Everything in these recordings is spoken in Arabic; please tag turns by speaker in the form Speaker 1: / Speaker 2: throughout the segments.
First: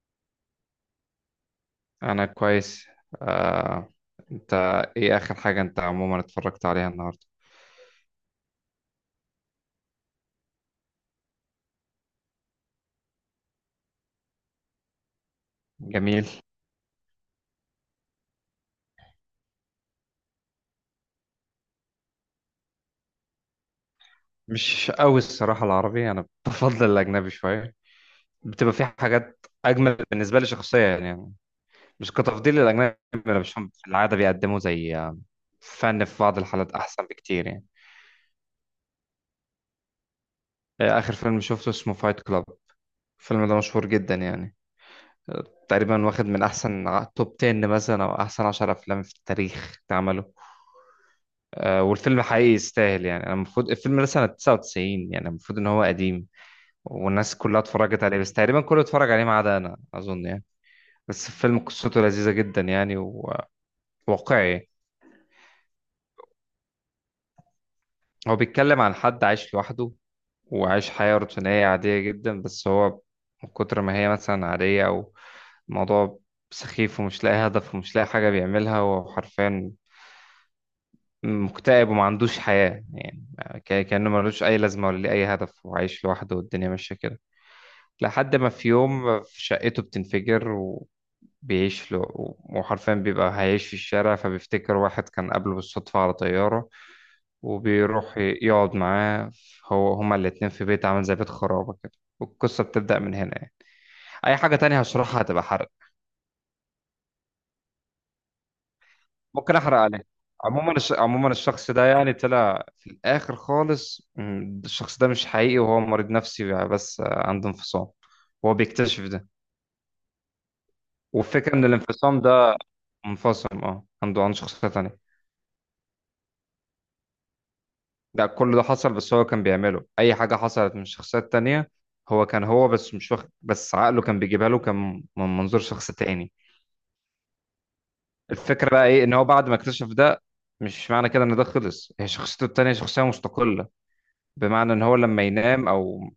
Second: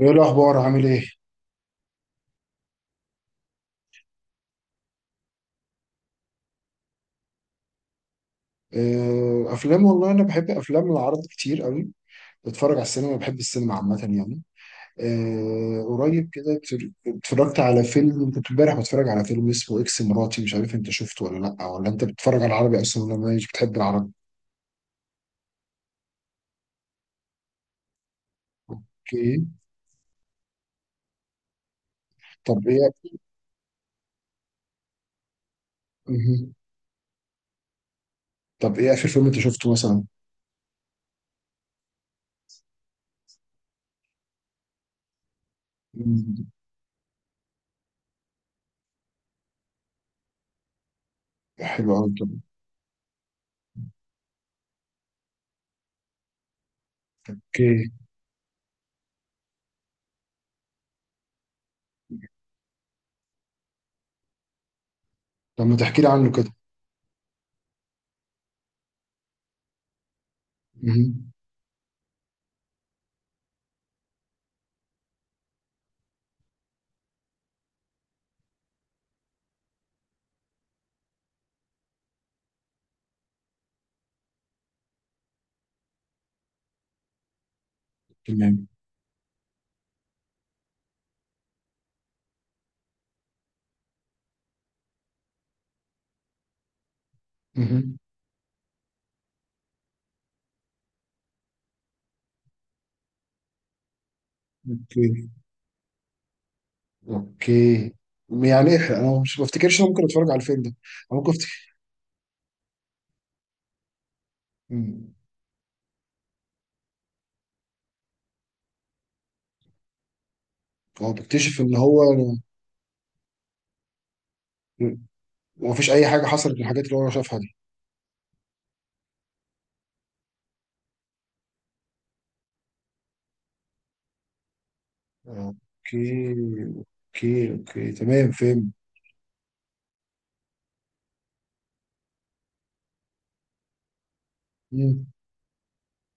Speaker 1: ايه الاخبار؟ عامل ايه؟
Speaker 2: انا كويس. آه، انت؟ ايه اخر حاجة انت عموما اتفرجت عليها النهاردة؟
Speaker 1: افلام، والله انا بحب افلام العرض كتير قوي. بتفرج على السينما، بحب السينما عامه يعني.
Speaker 2: جميل.
Speaker 1: قريب كده اتفرجت على فيلم. كنت امبارح بتفرج على فيلم اسمه اكس مراتي، مش عارف انت شفته ولا لا، ولا انت بتتفرج على العربي اصلا ولا مش بتحب العربي؟
Speaker 2: مش قوي الصراحة العربي، انا بفضل الاجنبي شوية. بتبقى في حاجات
Speaker 1: اوكي.
Speaker 2: اجمل بالنسبة لي شخصيا يعني. مش كتفضيل
Speaker 1: طب
Speaker 2: للاجنبي.
Speaker 1: ايه؟
Speaker 2: انا بشوفهم في العادة بيقدموا زي فن في بعض
Speaker 1: مه.
Speaker 2: الحالات احسن بكتير يعني.
Speaker 1: طب ايه اخر فيلم انت شفته مثلا؟
Speaker 2: اخر فيلم شفته اسمه فايت كلاب. الفيلم ده مشهور جدا يعني. تقريبا واخد من
Speaker 1: مم.
Speaker 2: احسن توب 10 مثلا او احسن 10 افلام في التاريخ اتعملوا.
Speaker 1: حلو قوي،
Speaker 2: والفيلم
Speaker 1: طب.
Speaker 2: حقيقي يستاهل يعني، انا المفروض الفيلم ده سنة 99. يعني المفروض ان هو قديم. والناس كلها
Speaker 1: اوكي.
Speaker 2: اتفرجت عليه بس تقريبا كله اتفرج عليه ما عدا انا اظن يعني. بس الفيلم قصته لذيذة جدا يعني. وواقعي.
Speaker 1: طب ما تحكي لي عنه كده.
Speaker 2: هو بيتكلم عن حد عايش لوحده. وعايش
Speaker 1: مه.
Speaker 2: حياة روتينية عادية جدا بس هو من كتر ما هي مثلا عادية او الموضوع سخيف ومش لاقي هدف ومش لاقي حاجة بيعملها. هو حرفيا مكتئب وما عندوش حياة يعني. كأنه ملوش أي لازمة ولا ليه أي هدف وعايش لوحده والدنيا ماشية كده. لحد ما في
Speaker 1: تمام.
Speaker 2: يوم في شقته بتنفجر. وبيعيش له. وحرفيا بيبقى هيعيش في الشارع، فبيفتكر واحد كان قابله بالصدفة على طيارة.
Speaker 1: مه.
Speaker 2: وبيروح يقعد معاه. هو هما الاتنين في بيت عامل زي بيت خرابة كده. والقصة بتبدأ من هنا يعني. أي حاجة تانية هشرحها
Speaker 1: اوكي،
Speaker 2: هتبقى حرق.
Speaker 1: اوكي. يعني انا مش
Speaker 2: ممكن
Speaker 1: بفتكرش
Speaker 2: أحرق
Speaker 1: إن انا ممكن
Speaker 2: عليه.
Speaker 1: اتفرج على الفيلم ده. انا
Speaker 2: عموما
Speaker 1: ممكن افتكر.
Speaker 2: الشخص ده يعني طلع في الآخر خالص. الشخص ده
Speaker 1: مم.
Speaker 2: مش حقيقي وهو مريض نفسي، بس عنده انفصام. هو بيكتشف ده.
Speaker 1: هو
Speaker 2: والفكرة
Speaker 1: بيكتشف
Speaker 2: إن
Speaker 1: ان هو
Speaker 2: الانفصام ده منفصل، اه، عنده شخصية تانية.
Speaker 1: ما فيش اي حاجه حصلت من الحاجات اللي هو شافها دي.
Speaker 2: ده كل ده حصل، بس هو كان بيعمله، أي حاجة حصلت من شخصيات تانية. هو كان هو، بس مش واخد، بس عقله كان بيجيبها له كان من منظور شخص
Speaker 1: اوكي،
Speaker 2: تاني.
Speaker 1: اوكي، اوكي تمام،
Speaker 2: الفكرة
Speaker 1: فهم.
Speaker 2: بقى إيه، إن هو بعد ما اكتشف ده مش معنى كده إن ده خلص. هي شخصيته التانية شخصية مستقلة. بمعنى إن هو
Speaker 1: مم.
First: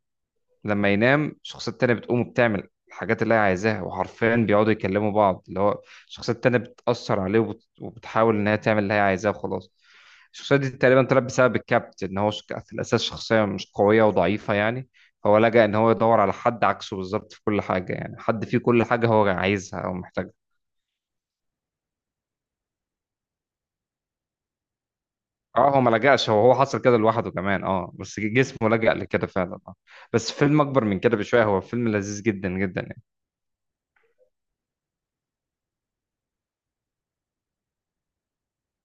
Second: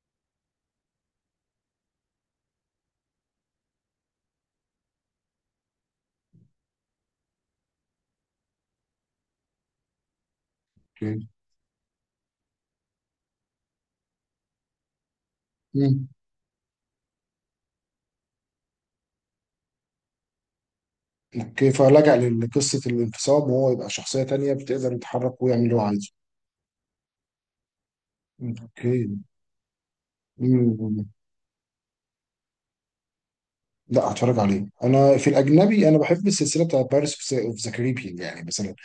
Speaker 2: لما ينام الشخصية التانية بتقوم وبتعمل الحاجات اللي هي عايزاها. وحرفيا بيقعدوا يكلموا بعض، اللي هو الشخصية التانية بتأثر عليه، وبتحاول إن هي تعمل اللي هي عايزاه وخلاص. الشخصية دي تقريبا
Speaker 1: اوكي.
Speaker 2: طلعت بسبب الكابت، إن هو في الأساس شخصية مش قوية وضعيفة يعني. فهو لجأ إن هو
Speaker 1: مم.
Speaker 2: يدور على حد عكسه بالظبط في كل حاجة، يعني حد فيه كل حاجة هو عايزها أو محتاجها.
Speaker 1: اوكي، فلجأ لقصه الانفصام وهو يبقى شخصيه تانية بتقدر يتحرك ويعمل
Speaker 2: اه،
Speaker 1: اللي هو
Speaker 2: هو ما
Speaker 1: عايزه.
Speaker 2: لجأش، هو حصل كده لوحده كمان اه، بس جسمه لجأ
Speaker 1: اوكي.
Speaker 2: لكده فعلا اه. بس فيلم أكبر من
Speaker 1: مم.
Speaker 2: كده بشوية، هو فيلم لذيذ جدا جدا يعني.
Speaker 1: لا، هتفرج عليه. انا في الاجنبي انا بحب السلسله بتاعت بارس اوف ذا كاريبيان يعني مثلا.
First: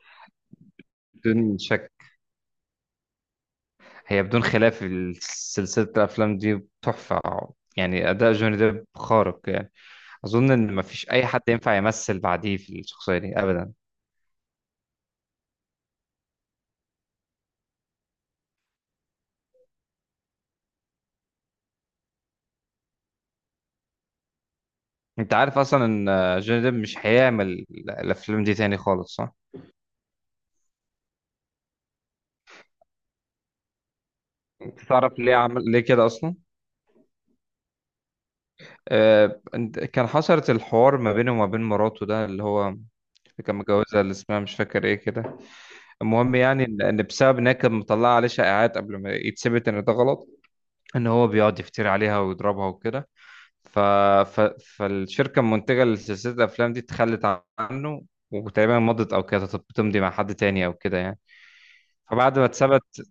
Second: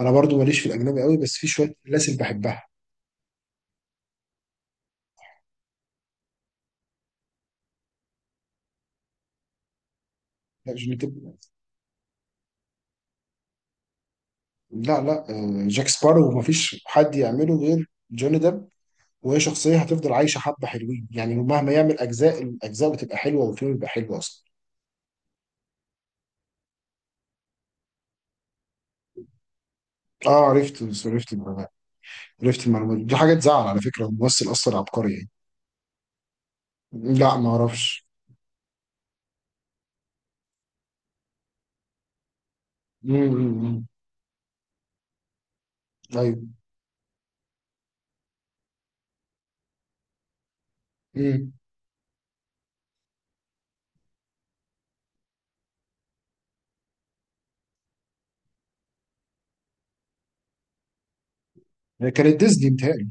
Speaker 1: انا برضو ماليش في الاجنبي قوي بس في
Speaker 2: فيلم
Speaker 1: شويه
Speaker 2: شك.
Speaker 1: سلاسل بحبها.
Speaker 2: هي بدون خلاف سلسلة الأفلام دي تحفة. يعني أداء جوني ديب خارق يعني. أظن
Speaker 1: لا،
Speaker 2: إن
Speaker 1: جوني
Speaker 2: مفيش أي
Speaker 1: ديب.
Speaker 2: حد ينفع يمثل بعديه في الشخصية دي أبدا.
Speaker 1: لا، لا، جاك سبارو مفيش حد يعمله غير جوني ديب. وهي شخصية هتفضل عايشة حبة حلوين يعني، مهما يعمل أجزاء، الأجزاء بتبقى حلوة والفيلم بيبقى حلو أصلا.
Speaker 2: أنت عارف أصلا إن جوني ديب مش هيعمل الأفلام دي تاني خالص صح؟
Speaker 1: اه، عرفت عرفت المعلومات. عرفت المعلومات دي حاجة تزعل على فكرة، الممثل أصلا عبقري
Speaker 2: تعرف
Speaker 1: يعني.
Speaker 2: ليه عمل ليه كده أصلا؟
Speaker 1: لا، ما أعرفش.
Speaker 2: كان حصلت الحوار ما بينه وما بين مراته، ده اللي هو
Speaker 1: مم، مم،
Speaker 2: كان
Speaker 1: مم.
Speaker 2: متجوزها اللي اسمها مش فاكر إيه كده. المهم
Speaker 1: أيوه.
Speaker 2: يعني إن بسبب إنها كانت مطلعة عليه شائعات قبل ما يتثبت إن ده غلط. إن هو
Speaker 1: مم.
Speaker 2: بيقعد يفتري عليها ويضربها وكده. ف... ف... فالشركة المنتجة لسلسلة الأفلام دي اتخلت عنه. وتقريبا مضت أو كانت بتمضي مع حد تاني أو كده يعني.
Speaker 1: هي
Speaker 2: فبعد
Speaker 1: كانت
Speaker 2: ما
Speaker 1: ديزني
Speaker 2: اتثبت.
Speaker 1: متهيألي.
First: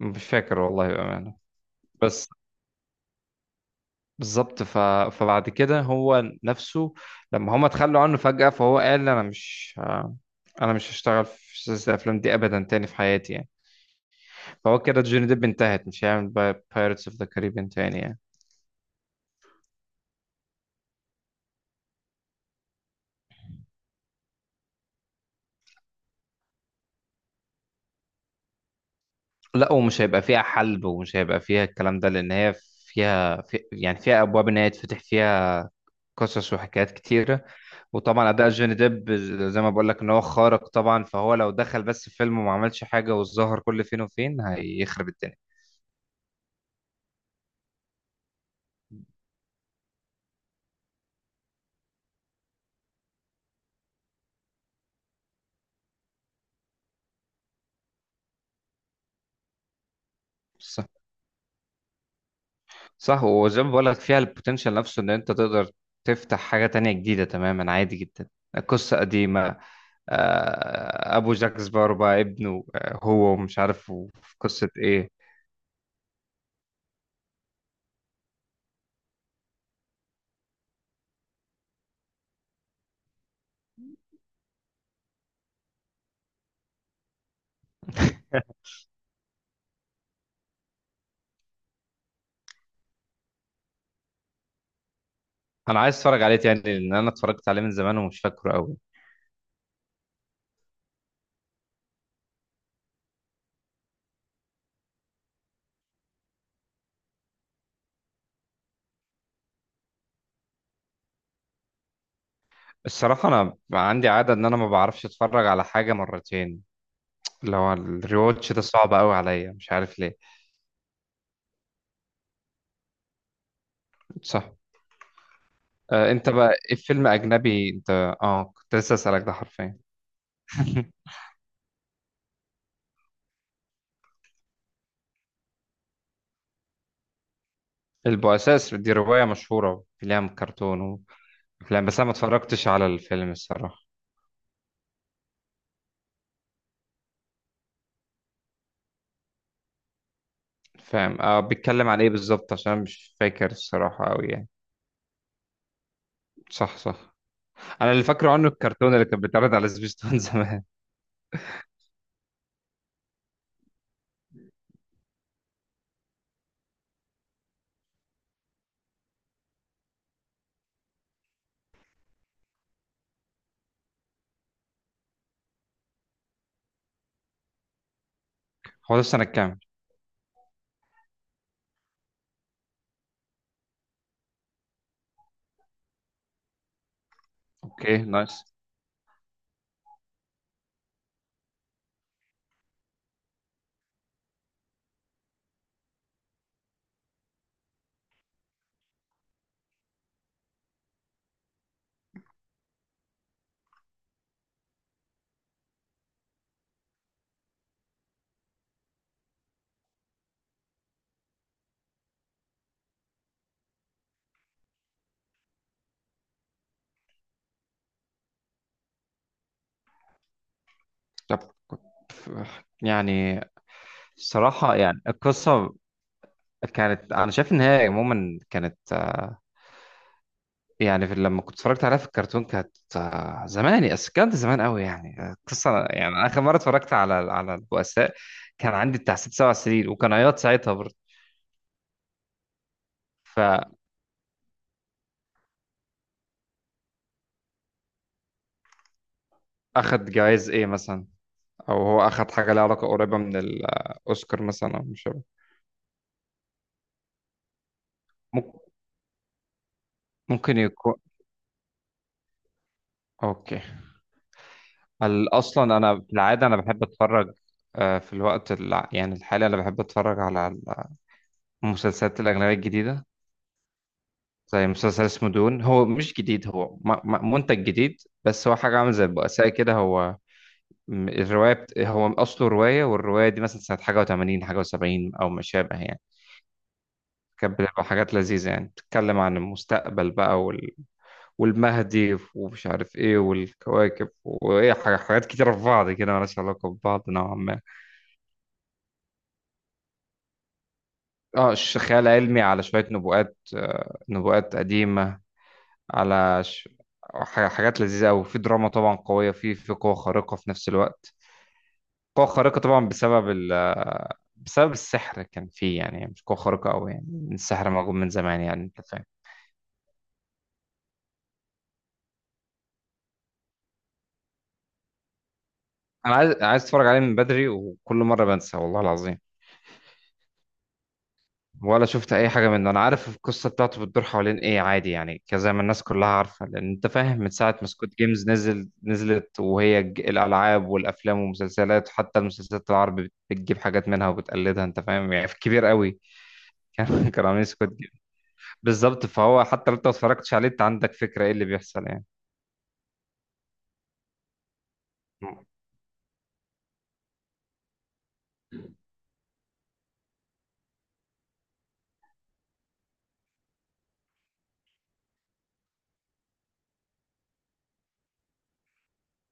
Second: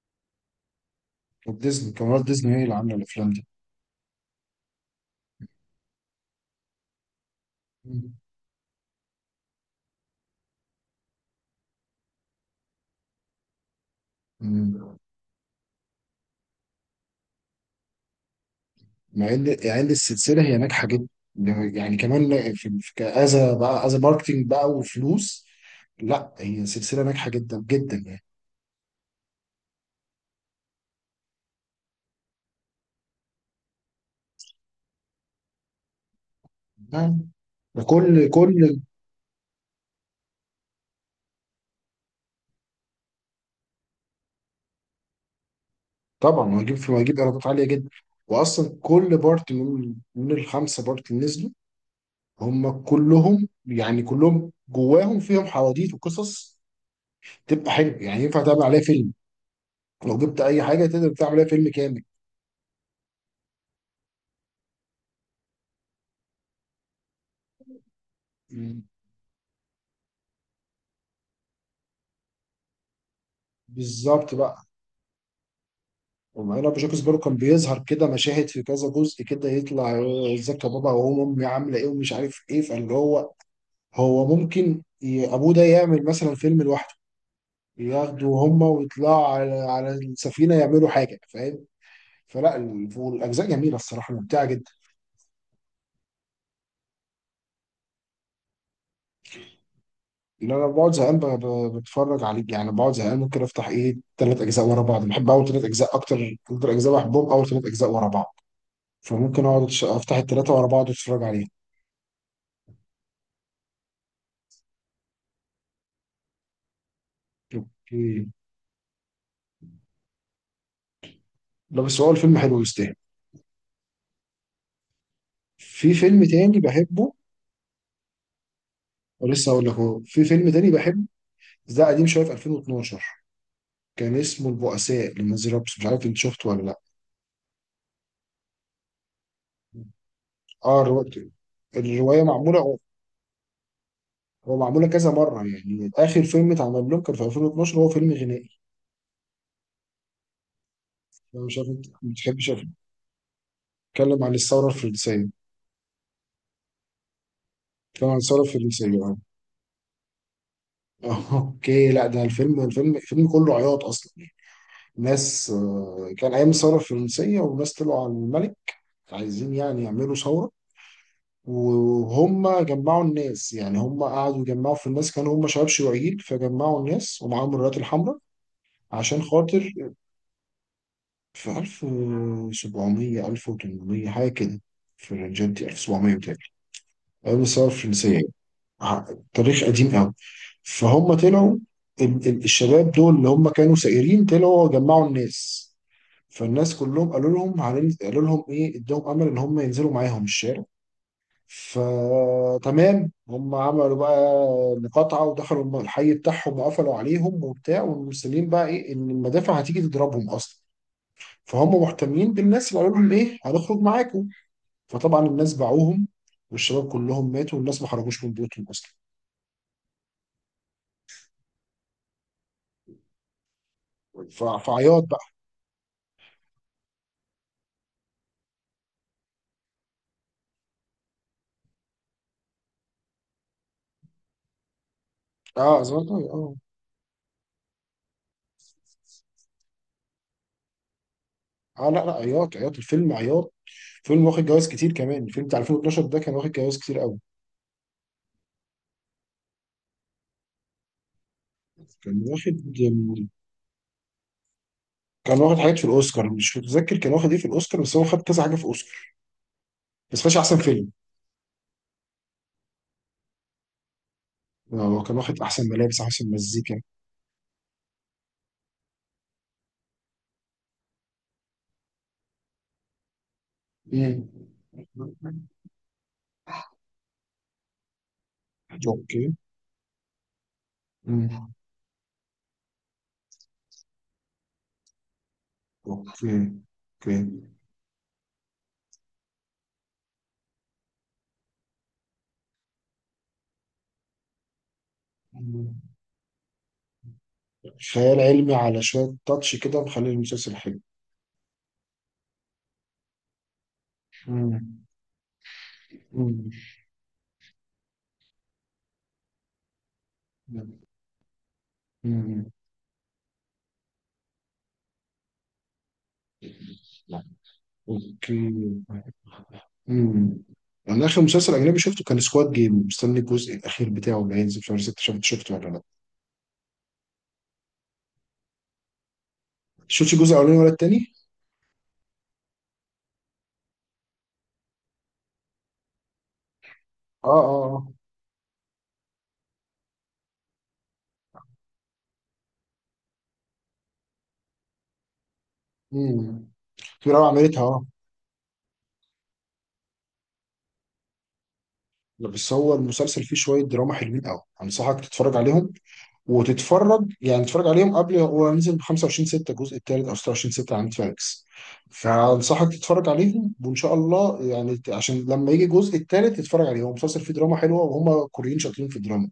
Speaker 2: مش فاكر والله بأمانة.
Speaker 1: كانت ديزني كانت
Speaker 2: بس
Speaker 1: ديزني هي اللي عاملة الأفلام دي.
Speaker 2: بالظبط. فبعد كده هو نفسه لما هما اتخلوا
Speaker 1: مم.
Speaker 2: عنه فجأة، فهو قال أنا مش هشتغل في سلسلة الأفلام دي أبدا تاني في حياتي يعني. فهو
Speaker 1: مم.
Speaker 2: كده جوني ديب انتهت، مش هيعمل بايرتس اوف ذا كاريبيان تاني يعني.
Speaker 1: مع ان يعني إن السلسله هي ناجحه جدا يعني. كمان في كأذا بقى، أذا ماركتينج بقى وفلوس. لا، هي سلسله ناجحه جدا جدا يعني.
Speaker 2: لا، ومش هيبقى فيها حلب، ومش هيبقى فيها الكلام ده، لان هي فيها يعني فيها ابواب ان هي يتفتح فيها قصص وحكايات
Speaker 1: نعم.
Speaker 2: كتيره.
Speaker 1: ده كل
Speaker 2: وطبعا اداء جوني
Speaker 1: كل.
Speaker 2: ديب زي ما بقول لك ان هو خارق طبعا، فهو لو دخل بس في فيلم وما عملش حاجه وظهر كل فين وفين هيخرب الدنيا.
Speaker 1: طبعا هجيب ايرادات عاليه جدا. واصلا كل بارت من الخمسه بارت اللي نزلوا، هم كلهم يعني كلهم جواهم فيهم حواديت وقصص. تبقى حلو، يعني ينفع تعمل عليها فيلم. لو جبت اي حاجه
Speaker 2: صح،
Speaker 1: تقدر تعمل عليها فيلم كامل.
Speaker 2: صح. وزي ما بقول لك فيها البوتنشال نفسه، ان انت تقدر تفتح حاجه تانية جديده تماما عادي جدا. قصه قديمه. ابو جاك سبارو بقى ابنه، هو ومش عارف
Speaker 1: بالظبط
Speaker 2: في
Speaker 1: بقى.
Speaker 2: قصه ايه.
Speaker 1: ومعانا بجوكسبورو كان بيظهر كده مشاهد في كذا جزء كده يطلع، ازيك يا بابا وهو امي عامله ايه ومش عارف ايه، فاللي هو، هو ممكن ابوه ده يعمل مثلا فيلم لوحده. ياخدوا هما ويطلعوا على السفينه يعملوا حاجه، فاهم؟ فلا، والاجزاء جميله الصراحه، ممتعه جدا.
Speaker 2: انا عايز اتفرج عليه تاني لان انا اتفرجت عليه من زمان ومش فاكره قوي.
Speaker 1: اللي انا بقعد زهقان بتفرج عليه يعني، بقعد زهقان ممكن افتح ايه ثلاث اجزاء ورا بعض، بحب اول ثلاث اجزاء اكتر. اكتر اجزاء بحبهم اول ثلاث اجزاء ورا بعض. فممكن اقعد افتح الثلاثه ورا بعض واتفرج عليهم.
Speaker 2: الصراحه انا عندي عاده ان انا ما بعرفش اتفرج على حاجه مرتين. اللي هو
Speaker 1: اوكي.
Speaker 2: الريواتش ده صعب قوي عليا مش عارف ليه.
Speaker 1: لا بس هو الفيلم حلو يستاهل.
Speaker 2: صح.
Speaker 1: في
Speaker 2: آه،
Speaker 1: فيلم
Speaker 2: انت بقى
Speaker 1: تاني
Speaker 2: ايه فيلم
Speaker 1: بحبه.
Speaker 2: اجنبي انت؟ اه، كنت لسه اسالك ده
Speaker 1: ولسه هقول لك
Speaker 2: حرفيا.
Speaker 1: اهو، في فيلم تاني بحب بس ده قديم شويه، في 2012. كان اسمه البؤساء لنانسي رابس، مش عارف انت شفته ولا لا.
Speaker 2: البؤساء دي روايه مشهوره، ليها كرتون
Speaker 1: اه، الروايه.
Speaker 2: وافلام، بس انا ما
Speaker 1: الروايه معموله،
Speaker 2: اتفرجتش
Speaker 1: هو
Speaker 2: على الفيلم الصراحه.
Speaker 1: هو معموله كذا مره، يعني اخر فيلم اتعمل لهم كان في 2012، هو فيلم غنائي.
Speaker 2: فاهم.
Speaker 1: انا مش عارف انت
Speaker 2: بيتكلم
Speaker 1: ما
Speaker 2: عن ايه
Speaker 1: بتحبش
Speaker 2: بالظبط؟ عشان
Speaker 1: الافلام.
Speaker 2: أنا مش فاكر الصراحه
Speaker 1: اتكلم
Speaker 2: قوي
Speaker 1: عن
Speaker 2: يعني.
Speaker 1: الثوره الفرنسيه.
Speaker 2: صح، صح. انا اللي
Speaker 1: اتكلم عن
Speaker 2: فاكره
Speaker 1: الثوره
Speaker 2: عنه الكرتون
Speaker 1: الفرنسيه،
Speaker 2: اللي
Speaker 1: اه.
Speaker 2: كان بيتعرض على سبيستون زمان.
Speaker 1: اوكي. لا ده الفيلم كله عياط اصلا. ناس، كان ايام الثوره الفرنسيه وناس طلعوا على الملك، عايزين يعني يعملوا ثورة. وهم جمعوا الناس، يعني هم قعدوا يجمعوا في الناس، كانوا هم شباب شيوعيين فجمعوا الناس ومعاهم الرايات الحمراء.
Speaker 2: هو ده في
Speaker 1: عشان
Speaker 2: سنه كام؟
Speaker 1: خاطر، في 1700، 1800 حاجة كده. في الرنجات دي 1700 بتاعي، أيام الثورة
Speaker 2: اوكي،
Speaker 1: الفرنسية يعني.
Speaker 2: نايس.
Speaker 1: ع- تاريخ قديم قوي. فهم طلعوا، الشباب دول اللي هم كانوا سائرين طلعوا جمعوا الناس. فالناس كلهم قالوا لهم قالوا لهم ايه، ادهم امل ان هم ينزلوا معاهم الشارع. فتمام هم عملوا بقى مقاطعة ودخلوا الحي بتاعهم وقفلوا عليهم وبتاع. والمسلمين بقى ايه ان المدافع هتيجي تضربهم اصلا، فهم محتمين بالناس اللي قالوا لهم ايه هنخرج معاكم. فطبعا الناس باعوهم والشباب كلهم ماتوا والناس ما خرجوش من بيوتهم اصلا.
Speaker 2: طب كنت يعني الصراحة يعني
Speaker 1: فعياط بقى.
Speaker 2: القصة كانت، أنا شايف إن هي عموما كانت، يعني في لما كنت اتفرجت عليها في الكرتون كانت زمان، بس كانت زمان قوي يعني. القصة
Speaker 1: اه زمان
Speaker 2: يعني أنا آخر
Speaker 1: اه.
Speaker 2: مرة اتفرجت على البؤساء كان عندي بتاع ست سبع سنين، وكان عياط ساعتها برضه.
Speaker 1: اه، لا، لا، عياط عياط، الفيلم عياط.
Speaker 2: فأخد.
Speaker 1: فيلم واخد جوائز كتير كمان، الفيلم بتاع 2012 ده كان واخد جوائز كتير قوي.
Speaker 2: جوائز إيه مثلا؟ أو هو
Speaker 1: كان
Speaker 2: أخد حاجة
Speaker 1: واخد.
Speaker 2: لها علاقة قريبة من الأوسكار مثلا، أو مش عارف.
Speaker 1: كان واخد حاجات في الاوسكار، مش متذكر كان واخد ايه في الاوسكار، بس هو خد كذا حاجه
Speaker 2: ممكن.
Speaker 1: في اوسكار. بس خدش احسن
Speaker 2: ممكن
Speaker 1: فيلم.
Speaker 2: يكون. أوكي.
Speaker 1: هو كان واخد احسن
Speaker 2: اصلا
Speaker 1: ملابس،
Speaker 2: انا في
Speaker 1: احسن
Speaker 2: العاده انا
Speaker 1: مزيكا.
Speaker 2: بحب اتفرج. في الوقت يعني الحالي، انا بحب اتفرج على المسلسلات الاجنبيه الجديده.
Speaker 1: مم.
Speaker 2: زي مسلسل اسمه دون، هو مش جديد، هو منتج جديد. بس هو حاجه عامل زي
Speaker 1: اوكي.
Speaker 2: البؤساء كده. هو
Speaker 1: مم.
Speaker 2: هو اصله روايه، والروايه دي مثلا سنه حاجه و80 حاجه و70 او ما شابه يعني.
Speaker 1: اوكي، اوكي.
Speaker 2: كانت بتبقى حاجات لذيذه يعني، بتتكلم عن المستقبل بقى والمهدي ومش عارف ايه والكواكب وايه حاجات كتيره في
Speaker 1: مم.
Speaker 2: بعض كده مالهاش علاقه ببعض نوعا ما.
Speaker 1: خيال علمي على شويه تاتش كده مخلي المسلسل حلو.
Speaker 2: اه، خيال علمي على شوية نبوءات، نبوءات
Speaker 1: مم.
Speaker 2: قديمة. على
Speaker 1: مم.
Speaker 2: ش... حاجات لذيذة أوي، في دراما طبعا قوية، في قوة خارقة في نفس الوقت. قوة
Speaker 1: مم.
Speaker 2: خارقة طبعا بسبب ال... آه، بسبب السحر كان فيه يعني، مش قوة خارقة أوي يعني. السحر موجود من
Speaker 1: اوكي.
Speaker 2: زمان يعني أنت فاهم.
Speaker 1: مم. انا اخر مسلسل اجنبي شفته كان سكواد جيم. مستني الجزء الاخير بتاعه اللي هينزل في شهر 6. شفته ولا لا؟
Speaker 2: أنا عايز أتفرج عليه من بدري وكل مرة بنسى والله العظيم.
Speaker 1: شفتش الجزء الاولاني ولا التاني؟
Speaker 2: ولا شفت اي حاجه منه. انا عارف القصه بتاعته بتدور حوالين ايه، عادي يعني كذا ما الناس كلها عارفه، لان انت فاهم
Speaker 1: اه،
Speaker 2: من ساعه ما
Speaker 1: اه.
Speaker 2: سكوت جيمز نزلت، وهي الالعاب والافلام والمسلسلات، حتى المسلسلات العربي بتجيب حاجات منها وبتقلدها. انت فاهم يعني؟ في كبير قوي.
Speaker 1: امم. في رعب
Speaker 2: كانوا عاملين
Speaker 1: عملتها،
Speaker 2: سكوت
Speaker 1: اه.
Speaker 2: جيمز. بالظبط، فهو حتى لو انت ما اتفرجتش عليه، انت عندك فكره ايه اللي بيحصل يعني.
Speaker 1: لا، بس هو المسلسل فيه شويه دراما حلوين قوي، انصحك تتفرج عليهم. وتتفرج يعني تتفرج عليهم قبل، هو نزل ب 25 6 الجزء الثالث او 26 6 على نتفليكس. فانصحك تتفرج عليهم وان شاء الله يعني عشان لما يجي الجزء الثالث تتفرج عليه. هو مسلسل فيه دراما حلوه وهم كوريين شاطرين في الدراما.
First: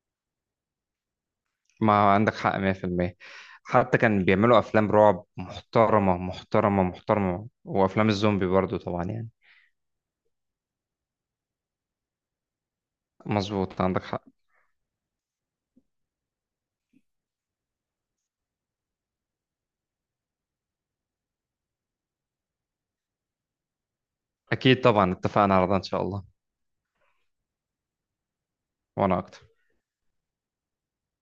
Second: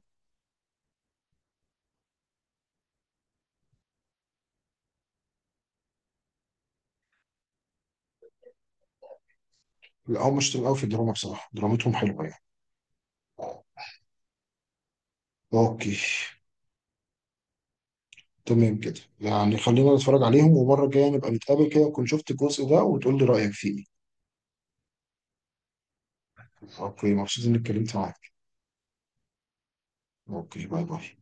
Speaker 2: ما عندك حق 100%. حتى كان بيعملوا افلام رعب محترمه محترمه محترمه، وافلام الزومبي برضو طبعا يعني.
Speaker 1: لا هم شاطرين قوي في الدراما بصراحه، درامتهم حلوه يعني.
Speaker 2: مظبوط، عندك حق.
Speaker 1: اوكي. تمام كده يعني، خلينا نتفرج عليهم ومره الجايه نبقى نتقابل كده نكون شفت الجزء ده وتقول لي رايك فيه.
Speaker 2: أكيد طبعا، اتفقنا على ده إن شاء الله.
Speaker 1: اوكي، مبسوط اني اتكلمت معاك.
Speaker 2: وأنا أكتر.
Speaker 1: اوكي، باي باي.